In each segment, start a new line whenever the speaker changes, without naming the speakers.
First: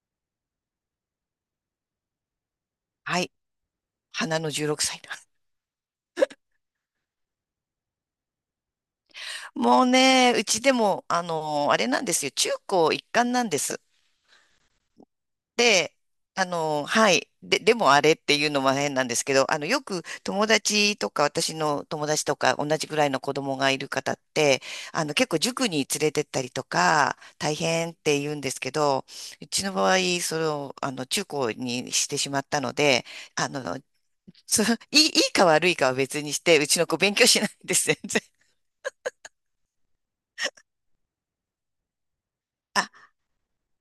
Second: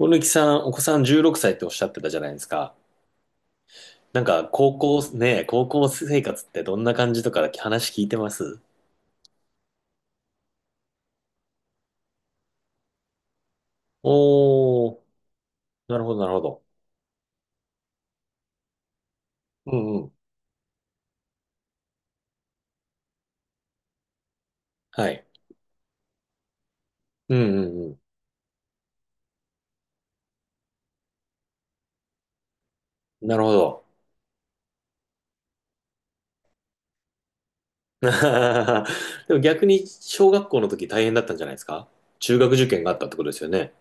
小貫さん、お子さん16歳っておっしゃってたじゃないですか。
はい。花の16
高
歳
校、
だ。
ねえ、高校生活ってどんな感じとか話聞いてます
もうね、うちでも、あれなんですよ。中高一貫なんです。
おー、
で、
なるほど、なるほど。
はい。で、でもあれっていうのも変なんですけど、
う
よ
ん
く
うん。
友達とか、私の友達とか、同じぐらいの子供がいる方って、
はい。
結構塾に連れてったりとか、
う
大
んう
変っ
ん
て言うんですけど、うちの場合、それを、中高にしてしまったので、
うん。なる
あ
ほ
の、
ど。
そういいか悪いかは別にして、うちの子勉強しないんです、全然。
でも逆に、小学校の時大変だったんじゃないですか？中学受験があっ たってことですよね。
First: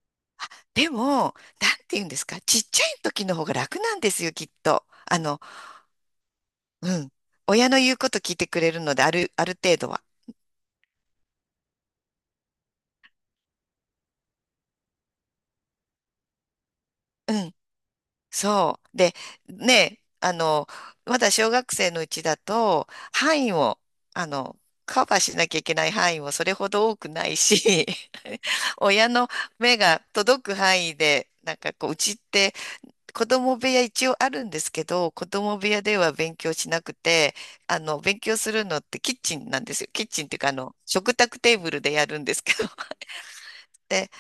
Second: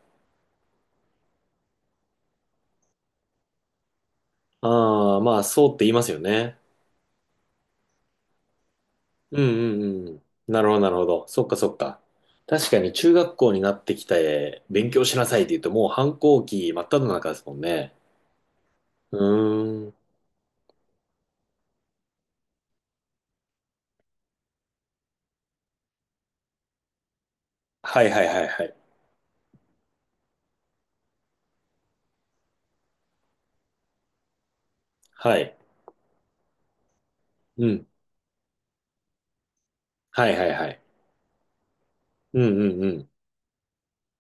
でも、なんて言うんですか、ちっちゃい時の方が楽なんですよ、きっと。
ああ、まあ、そうって言いますよね。
うん。親の言うこと聞いてくれるので、ある、
う
あ
ん
る程
う
度は。
んうん。なるほど、なるほど。そっかそっか。確かに中学校になってきて勉強しなさいって言うともう反抗期真っ只中
う
ですも
ん。
んね。
そう。で、
うーん。
ね、まだ小学生のうちだと、範囲を、あの、カバーしなきゃいけない範囲もそれほど多くないし、
はいはいはい はい。
親の目が届く範囲で、なんかこう、うちって子供部屋一応あるんですけど、子
はい。
供部屋では勉強しなくて、
うん。
勉強するのってキッチンなんですよ。キッチン
は
って
い
いう
は
か、
いはい。
食卓テーブルでやるんで
う
すけ
ん
ど。
うんう ん。
で、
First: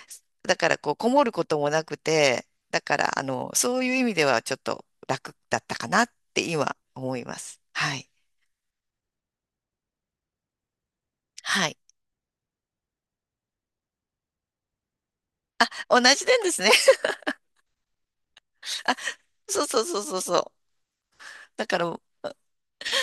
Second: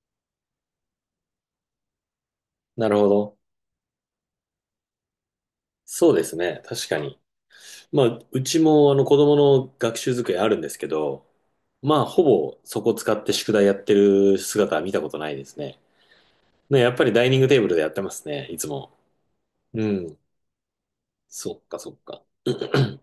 だからこう、こもることもなくて、だ
な
か
るほ
ら、
ど。
そういう意味ではちょっと楽だったかな
そ
っ
うです
て
ね。
今
確か
思
に。
います。は
ま
い。
あ、うちも子供の学習机あるんですけど、
はい。
まあ、ほぼそこ使って宿題やってる姿は見たことないですね。
同じなんですね。
ね、やっ ぱりダイニングテーブルでやってますね、いつも。
そうそう
う
そうそ
ん。
うそう。
そっ
だか
かそっ
ら、
か。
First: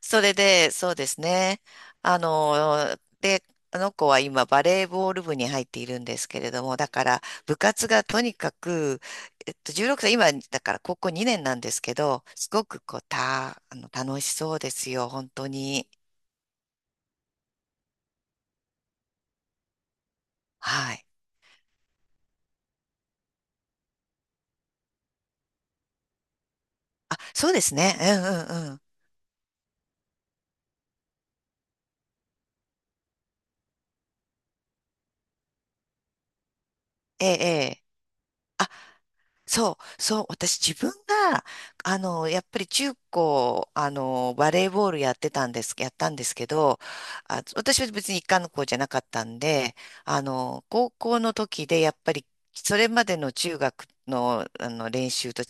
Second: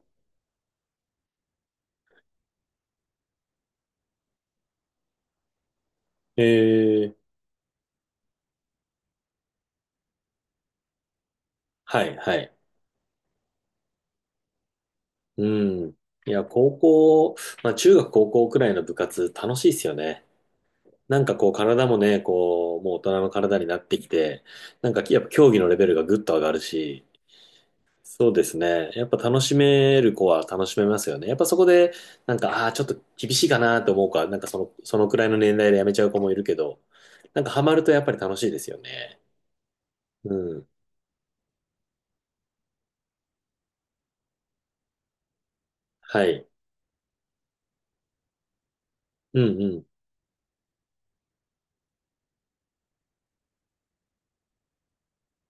それで、そうですね。で、あの子は今バレーボール部に入っているんですけ
え
れども、だか
え、
ら部活がとにかく、16歳、今だから高校2年なんですけ
はい
ど、
は
す
い。
ごくこう、た、あの、楽しそうですよ、本
う
当に。
ん。いや、高校、まあ中学高校くらいの部活楽しいですよね。
はい。
こう体もね、こう、もう大人の体になってきて、やっぱ競技のレベルがぐっと上がるし、
あ、そうですね。う
そうです
んうんうん。
ね。やっぱ楽しめる子は楽しめますよね。やっぱそこで、ああー、ちょっと厳しいかなと思うか、その、そのくらいの年代でやめちゃう子もいるけど、
ええ、え
ハマ
え。
るとやっ
あ
ぱり楽しいですよね。
そう、そう、
う
私
ん。
自分が、やっぱり中高、バレーボールやってたんです、やったん
は
ですけ
い。
ど、あ、私は別に一貫の子じゃなかったん
うんう
で、
ん。
高校の時でやっぱり、それまでの中学の、練習と違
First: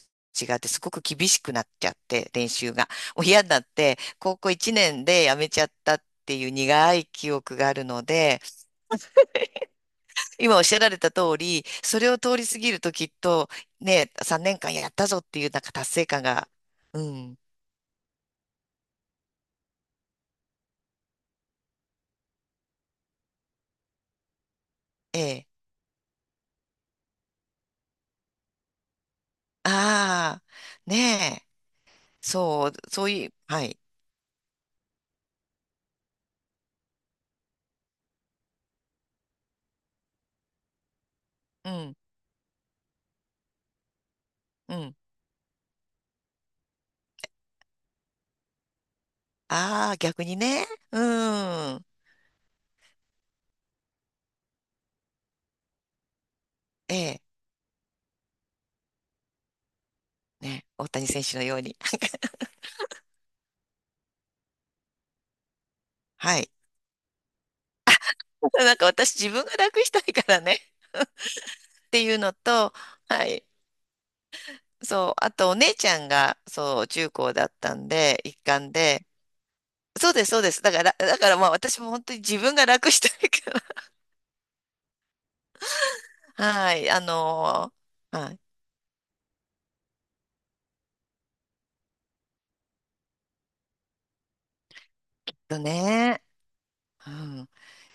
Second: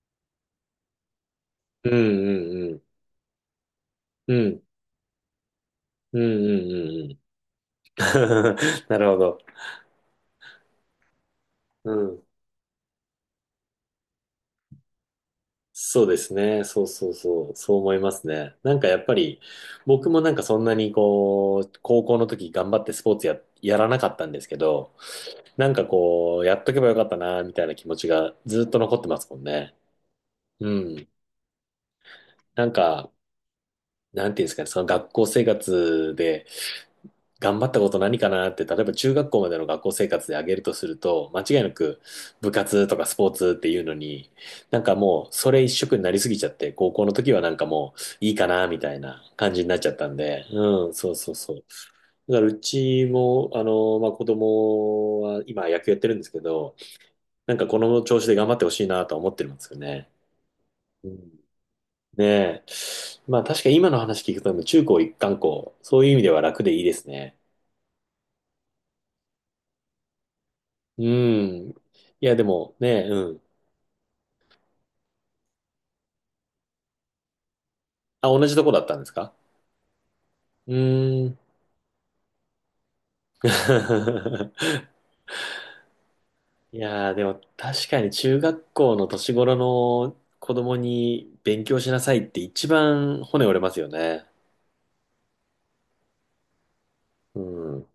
って、すごく厳しくなっち
う
ゃ
ん
って、練
うん
習
う
が。
ん。
もう嫌になって、
う
高校
ん。
1年でやめちゃったっ
うん
ていう苦い
うんうんうん。
記憶があるので、
なるほど。
今おっしゃられた通り、
う
それを
ん。
通り過ぎるときっと、ね、3年間やったぞっていうなんか達
そ
成
うで
感
す
が、
ね。そう
う
そう
ん、
そう。そう思いますね。やっぱり、僕もそんなにこう、高校の時頑張ってスポーツや、やらなかったんですけど、
ええ、
こう、やっとけばよかったな、みたいな気持ちがずっと残ってますもんね。
あ
う
あ、
ん。
ねえ、
な
そう、
ん
そう
か、
いう、はい、
なんていうんですかね、その学校生活で、頑張ったこと何かなって、例えば中学校までの学校生活で挙げるとすると、間違いな
うん、
く部活とかスポーツっていうのに、
うん、
もうそれ一色になりすぎちゃって、高校の時はもういいかなみたいな感じになっち
あ
ゃっ
あ、
たん
逆に
で、
ね、
うん、
う
そうそうそう。
ん、
だからうちも、まあ、子供は今野球やってるんですけど、
ええ、
なんかこの調子で頑張ってほしいなとは思ってるんですよね。
ね、大谷
う
選
ん、
手のように。
ね え。まあ確かに今の話聞くと、中高一貫校、そういう意味で
は
は
い。
楽でいいですね。
なんか私自分が楽したいからね
うん。い
っていうの
や、で
と、
もね、
は
うん。
い。そう。あとお姉ちゃんが、そう、中高だったんで、
あ、
一
同じと
貫
こだったんで
で、
すか？
そうです、そうです。
う
だから、だ
ー
から
ん。
まあ私も本当に自分が楽したいから。は
い
い、
やー、でも確かに
は
中
い、
学校の年頃の子供に勉強しなさいって一番骨折れますよね。
とね、う
う
ん。
ん。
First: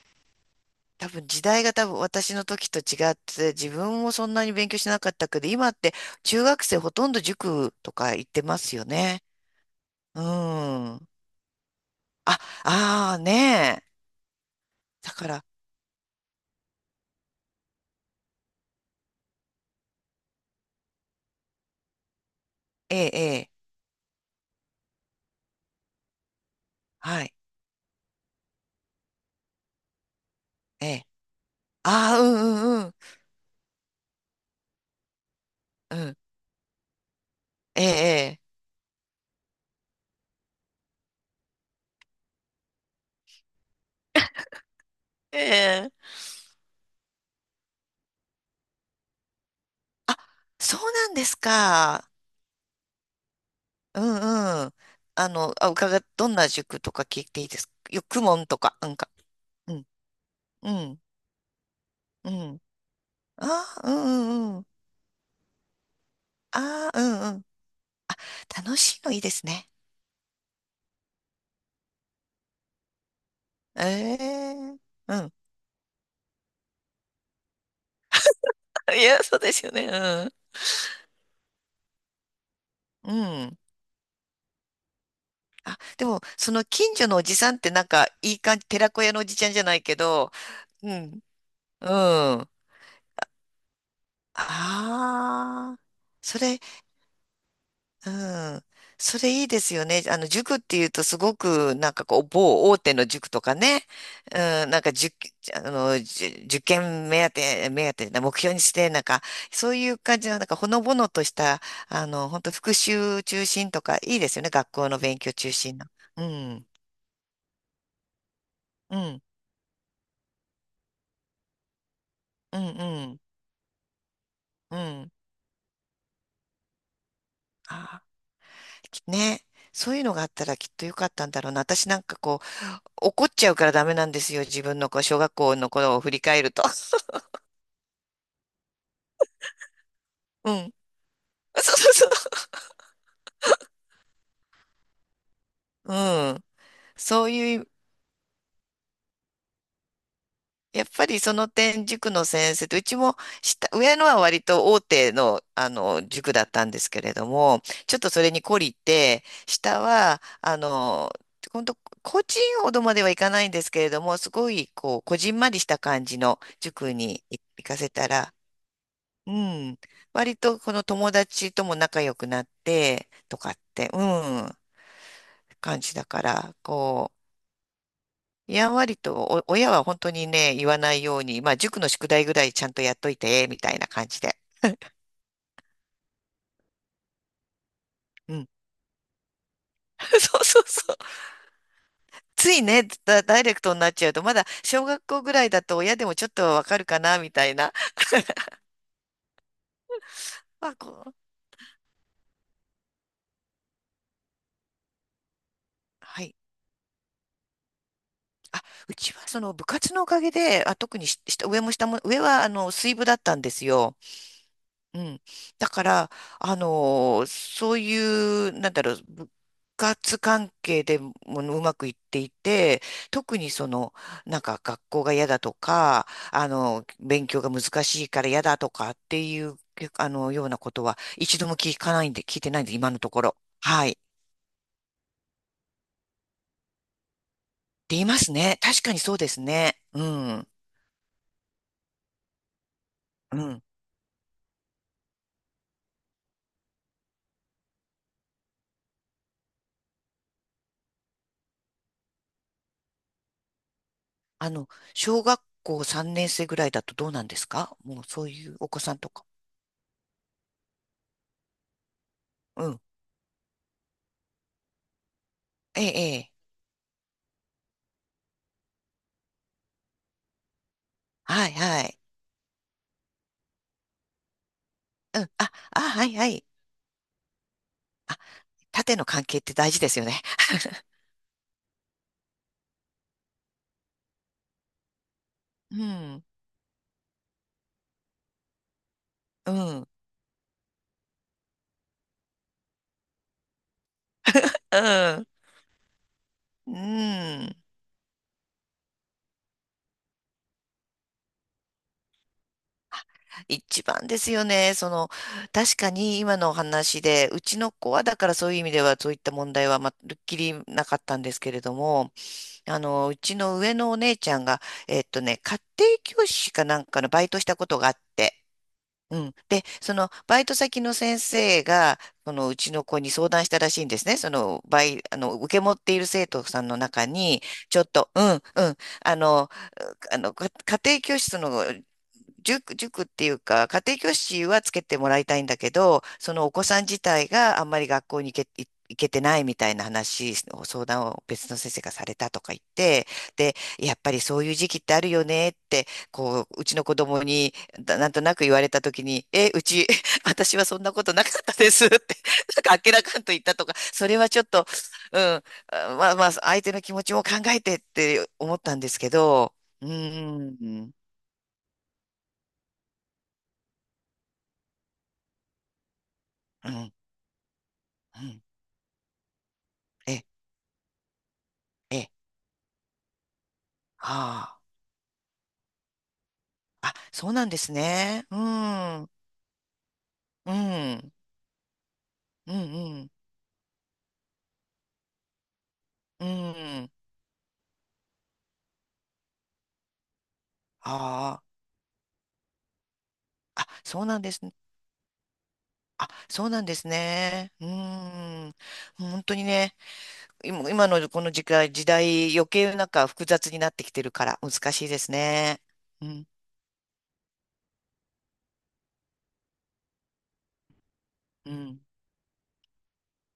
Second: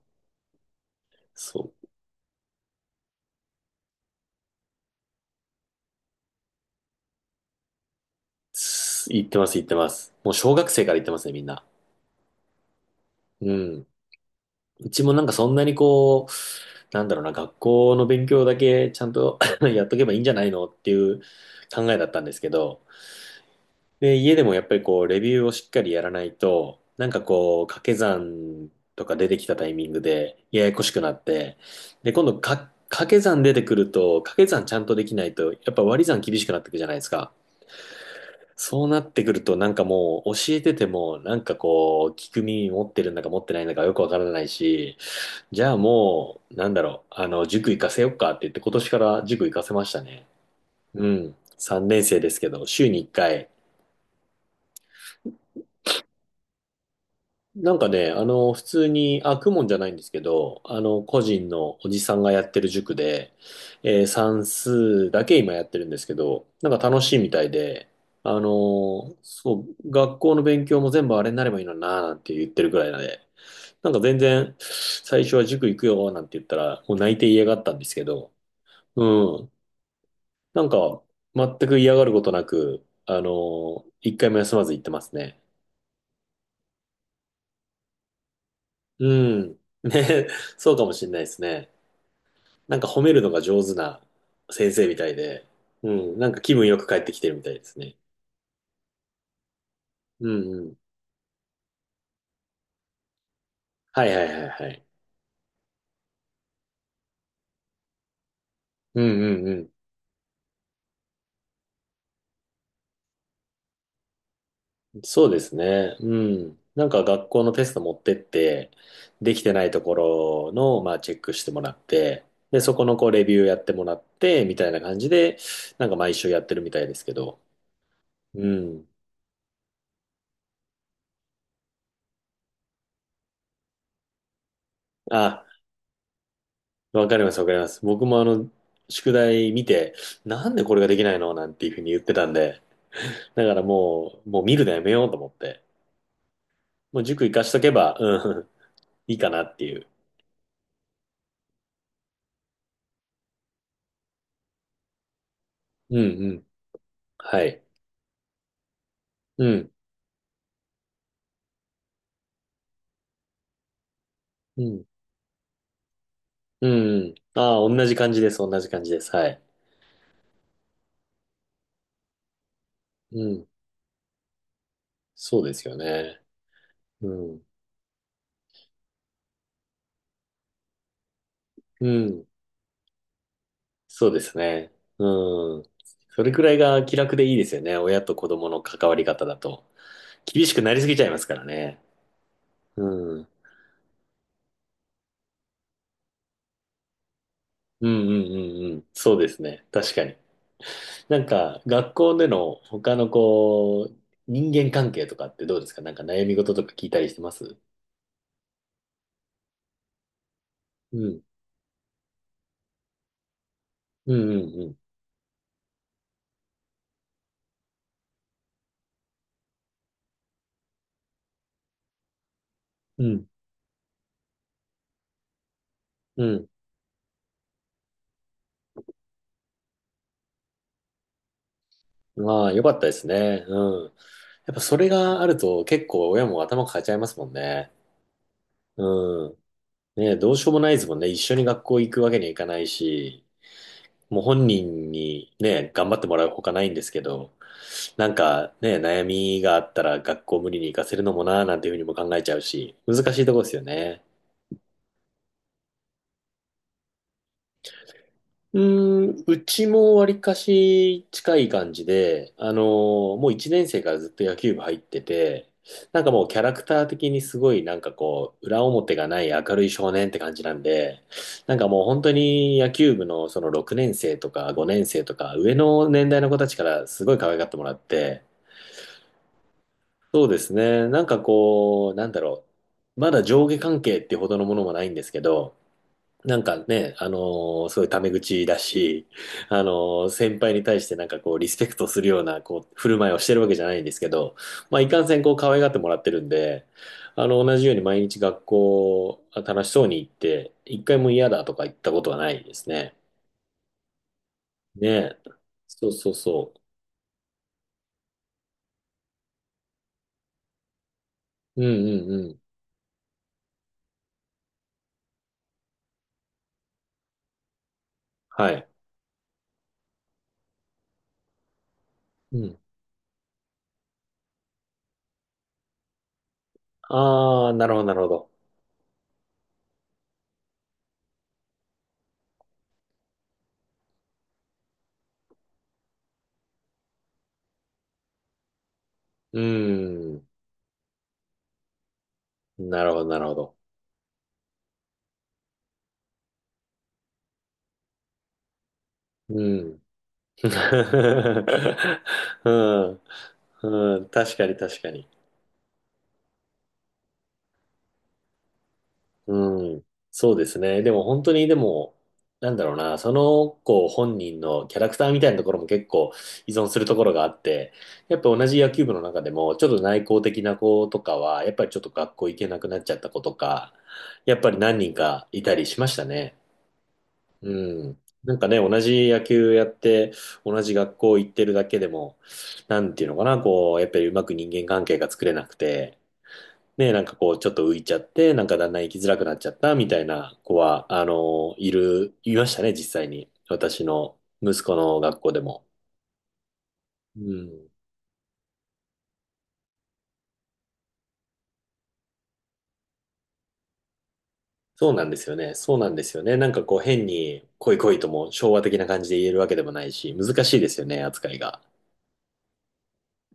多分時代
そ
が
う。
多分私の時と違って、自分もそんなに勉強しなかったけど、今って中学生ほとんど塾とか行ってますよ
す
ね。
言ってます、言ってます。
う
もう小学生から言っ
ん。
てますね、みんな。
あ、ああ
う
ねえ。
ん。うち
だ
も
から、
そんなにこう、なんだろうな、学校の勉強だけちゃんと やっとけばいいんじゃないのっていう考えだったんですけど、
ええ、ええ、
で、家でもやっぱりこう、レビューをしっかりやらないと、
はい、
こう、掛け算とか出てきたタイミングでややこ
え
しく
え。
なって、で、
ああ、
今
う
度
ん
か、
うんうん。
掛け算出てくると、掛け算ちゃんとできないと、やっぱ
う
割り
ん、
算厳しくなってくじゃないですか。
ええ、
そうなってくると、もう、教えてても、こう、聞く耳持ってるんだか持ってないんだかよくわからないし、
え
じゃあ
え。ええ
もう、なんだろう、塾行かせよっかって言って、今年から塾行かせました
あ、
ね。
そう
う
なんで
ん。
す
3年
か。
生ですけど、週に1回、
うんうん。あ、どんな塾とか聞いていいですかよ、公文と
普
か、な
通
んか。
に、あ、公文
う
じゃ
ん、
ないんですけど、
うん、
個人のおじさん
う
がやって
ん。
る塾で、
あー、う
え
ん
ー
う
算
んうん。
数だけ今やってるんですけど、なんか
あう
楽
ん
し
う
い
んうん
み
あうんう
た
ん
いで、
楽しいのいいです
そ
ね。
う、学校の勉強も全部あれになればいいのにな、なんて言ってるぐらいなんで、
え
なんか全然、
えう
最
ん。
初は塾行くよ、なんて言ったら、もう泣いて嫌がったんですけど、
いや、そう
うん、
ですよね。
なんか、全く嫌がることなく、
うん。うん。
一回も休まず行ってますね。
あ、でも、その近所のおじさんってなんか、いい感じ、寺子
う
屋のおじちゃん
ん、
じゃないけ
ね、
ど、
そうかも
う
しれな
ん、
いですね。
うん。
なんか褒めるのが上手な先生みたいで、
ああ、
うん、なん
そ
か気
れ、
分よく帰ってきてるみたいですね。
うん。それいいですよね。
うん
塾っ
うん。
ていうとすごく、なんかこう、某大手の塾とかね。
はいはい
う
はいは
ん、なん
い。
か、塾、あの、じゅ受験目当てな目標にして、な
う
ん
ん
か、
うん
そ
う
ういう感じの、なんか、ほのぼのとした、本当復習中心とか、いいですよね。学校の
ん。
勉
そう
強
で
中
す
心の。
ね。う
う
ん。
ん、
なんか学校のテスト持ってって、
うん、
できてないところの、まあ、チェックしてもらって、
う
で、
ん、
そ
う
このこう
ん、
レビューやってもらって、みたい
う
な感じ
ん。
で、なんか毎週やってるみたいですけど。
あ
うん。
ー、きね。そういうのがあったらきっとよかったんだろうな。私なんかこう、怒っちゃうからダメなんですよ。自分のこう小学
あ、
校の頃を振り返ると。
わかり ます、わかります。僕も宿題見て、な
う
んで
ん
これができないのなん ていう
そう
ふう
そ
に
う
言ってた
そ
んで、だからもう見るのやめようと思って。
う。うん。
もう塾
そう
行かし
い
と
う、
けば、うん、いいかなっていう。
やっぱりその点、塾の先生と、うちも下、上のは割と大手の、
うん
塾
う
だ
ん。
ったんですけれど
は
も、
い。
ちょっとそれに懲りて、
うん。
下は、本当個人ほどまではいかないんですけれども、すご
う
い、
ん。
こう、こじんまりした感じの
うん
塾
うんうん、
に
あ
行
あ、
か
同
せ
じ
た
感じで
ら、
す、同じ感じです。は
う
い。
ん。割とこの友達とも仲良くなって、
う
と
ん。
かって、うん。
そうですよ
感じだ
ね。
から、
う
こう、
ん。
やんわりと、親は本当にね、言わないように、まあ、塾の
う
宿題
ん。
ぐらいちゃんとやっといて、みたいな感
そう
じ
で
で。
すね。うん。それくらいが気楽でいいですよね、親と子
うん。
供の関わり方だと。
そう
厳し
そ
く
う
なりす
そ
ぎ
う。
ちゃいます からね。
つい
う
ね、
ん。うん
ダイレクトになっちゃうと、まだ小学校ぐらいだと親でもちょっとわかるかな、みたいな。
うんうんうん。そうですね。確かに。
まあ、こう、
学校での他のこう、人間関係とかってどうですか？なんか
は
悩み
い。
事とか聞いたりしてます
あ、うちはその部活のおかげで、あ、特
う
にし、
ん。
下上も下も、上は水部だったんですよ。
うんうん
うん。だから、そういう、なんだろう、部活関係でもうまくいっていて、
うん。
特にその、なんか学校が嫌だとか、
うん。
勉強が難しいから嫌だとかっていう、ようなことは一度も聞かないんで、
うん。
聞い
ま
て
あ、
な
よ
いん
か
で、
った
今
で
の
す
ところ。
ね。う
はい。
ん。
っ
やっぱそれがあると結構親も頭抱えちゃいますもんね。
て言いますね。確かにそう
う
で
ん。
すね。う
ね、えどうし
ん。
ようもないですもんね。一緒に学校行くわけにはいかないし、
うん。
もう本人にね、頑張ってもらうほかないんですけど、なんかね、悩みがあったら学校無理に行かせるのもなーなんていうふうにも考えちゃうし、難しいとこですよね。
あの、小学校3年生ぐらいだとどうなんですか？もうそういう
う
お子さんと
ー
か。
ん、うちもわりかし近い感じで、あの
うん。
ーもう1年生からずっと野球部入ってて、
ええ、
なんか
え
もう
え。
キャラクター的にすごいなんかこう、裏表がない明るい少年って感じなんで、
はい、
なんか
は
もう
い。
本当に野球部のその6年生とか5年生とか
あ、
上
あ、
の
は
年
い
代
は
の子
い。
たちからすごい可愛がってもらって、
縦の関係って大事ですよね。
そうですね、なんかこう、なんだろう、まだ上下関係ってほどのものもないんですけど、
うん、
なんかね、あのーすごいタメ口だし、
う
あの
ん、
ー先輩に対してなんかこう、リスペクトするような、こう、振る舞いをしてるわけじゃないんですけど、まあ、いかんせ
う
ん
ん。
こう、可愛がってもらってるんで、
うん、
同じように毎日学校、楽しそうに行って、一回も嫌だとか言ったことはないですね。
一番ですよね。
ね。
確
そ
か
うそう
に今の
そ
お話で、うちの子はだからそういう意味ではそういった問題はまるっきりなかったんですけれ
う。う
ど
んう
も、
んうん。
うちの上のお姉ちゃんが、ね、家庭教師かなんかのバイトしたことがあって、
はい。
うん。で、そのバイト先の先生が、そ
う
のう
ん。
ちの子に相談したらしいんですね。その、バイ、あの、受け持っている生徒さんの中に、
ああ、なる
ち
ほ
ょ
ど、
っ
なるほ
と、うん、
ど。
うん、あの、家庭教師の塾、塾っていうか、家庭教師はつけてもらいたいんだけど、そのお子さん自体があんまり学校に行けてな
う
いみたいな
ん。
話を、相談を別の先生がされたとか言っ
なるほど、
て、
なるほ
で、
ど。
やっぱりそういう時期ってあるよねって、こう、うちの子供に、だなんとなく言われたときに、
う
え、う
ん。
ち、
う
私はそんなことなかったですって、なんかあっけ
ん。
らかんと言ったとか、
う
そ
ん。
れは
確
ちょっ
かに
と、
確かに。
うん、あまあまあ、相手の気持ちも考えてって思ったんですけど、
うん。
うー
そうで
ん、
す
う
ね。で
ん、
も本当に、でも、なんだろうな、その子本人のキャラクターみたいなところも結構依存
う
する
ん、
ところがあって、やっぱ同じ野球部の中でも、ちょっと内向
え、
的な子とかは、やっぱりちょっと
え、
学校行けなくなっちゃった子とか、
は
やっぱり
あ、
何人かいたりしましたね。
あ、そうなんです
うん。
ね。
な
う
んかね、同
ん、う
じ
ん、
野球やって、
う
同じ学
ん、
校行ってるだけでも、
う
なんていう
ん、
のかな、こう、やっぱりうまく人間関係が作れなくて、
う
ね、
ん、
なんかこう、ちょっと浮いちゃって、なんかだんだん生きづらくなっちゃったみたいな子は、
あ
いましたね、実際に。
あ、あ、
私
そう
の
なんですね。
息子の学校でも。
あ、そうなんです
う
ね。う
ん。
ーん、本当にね、今のこの時代余計なんか複雑になってきてるから難しい
そう
で
なん
す
ですよね。
ね。
そうなんで
う
すよ
ん。
ね。なんかこう、変に、来い来いとも昭和的な感じで言えるわけでもないし、難しいですよね、扱い
う
が。
ん。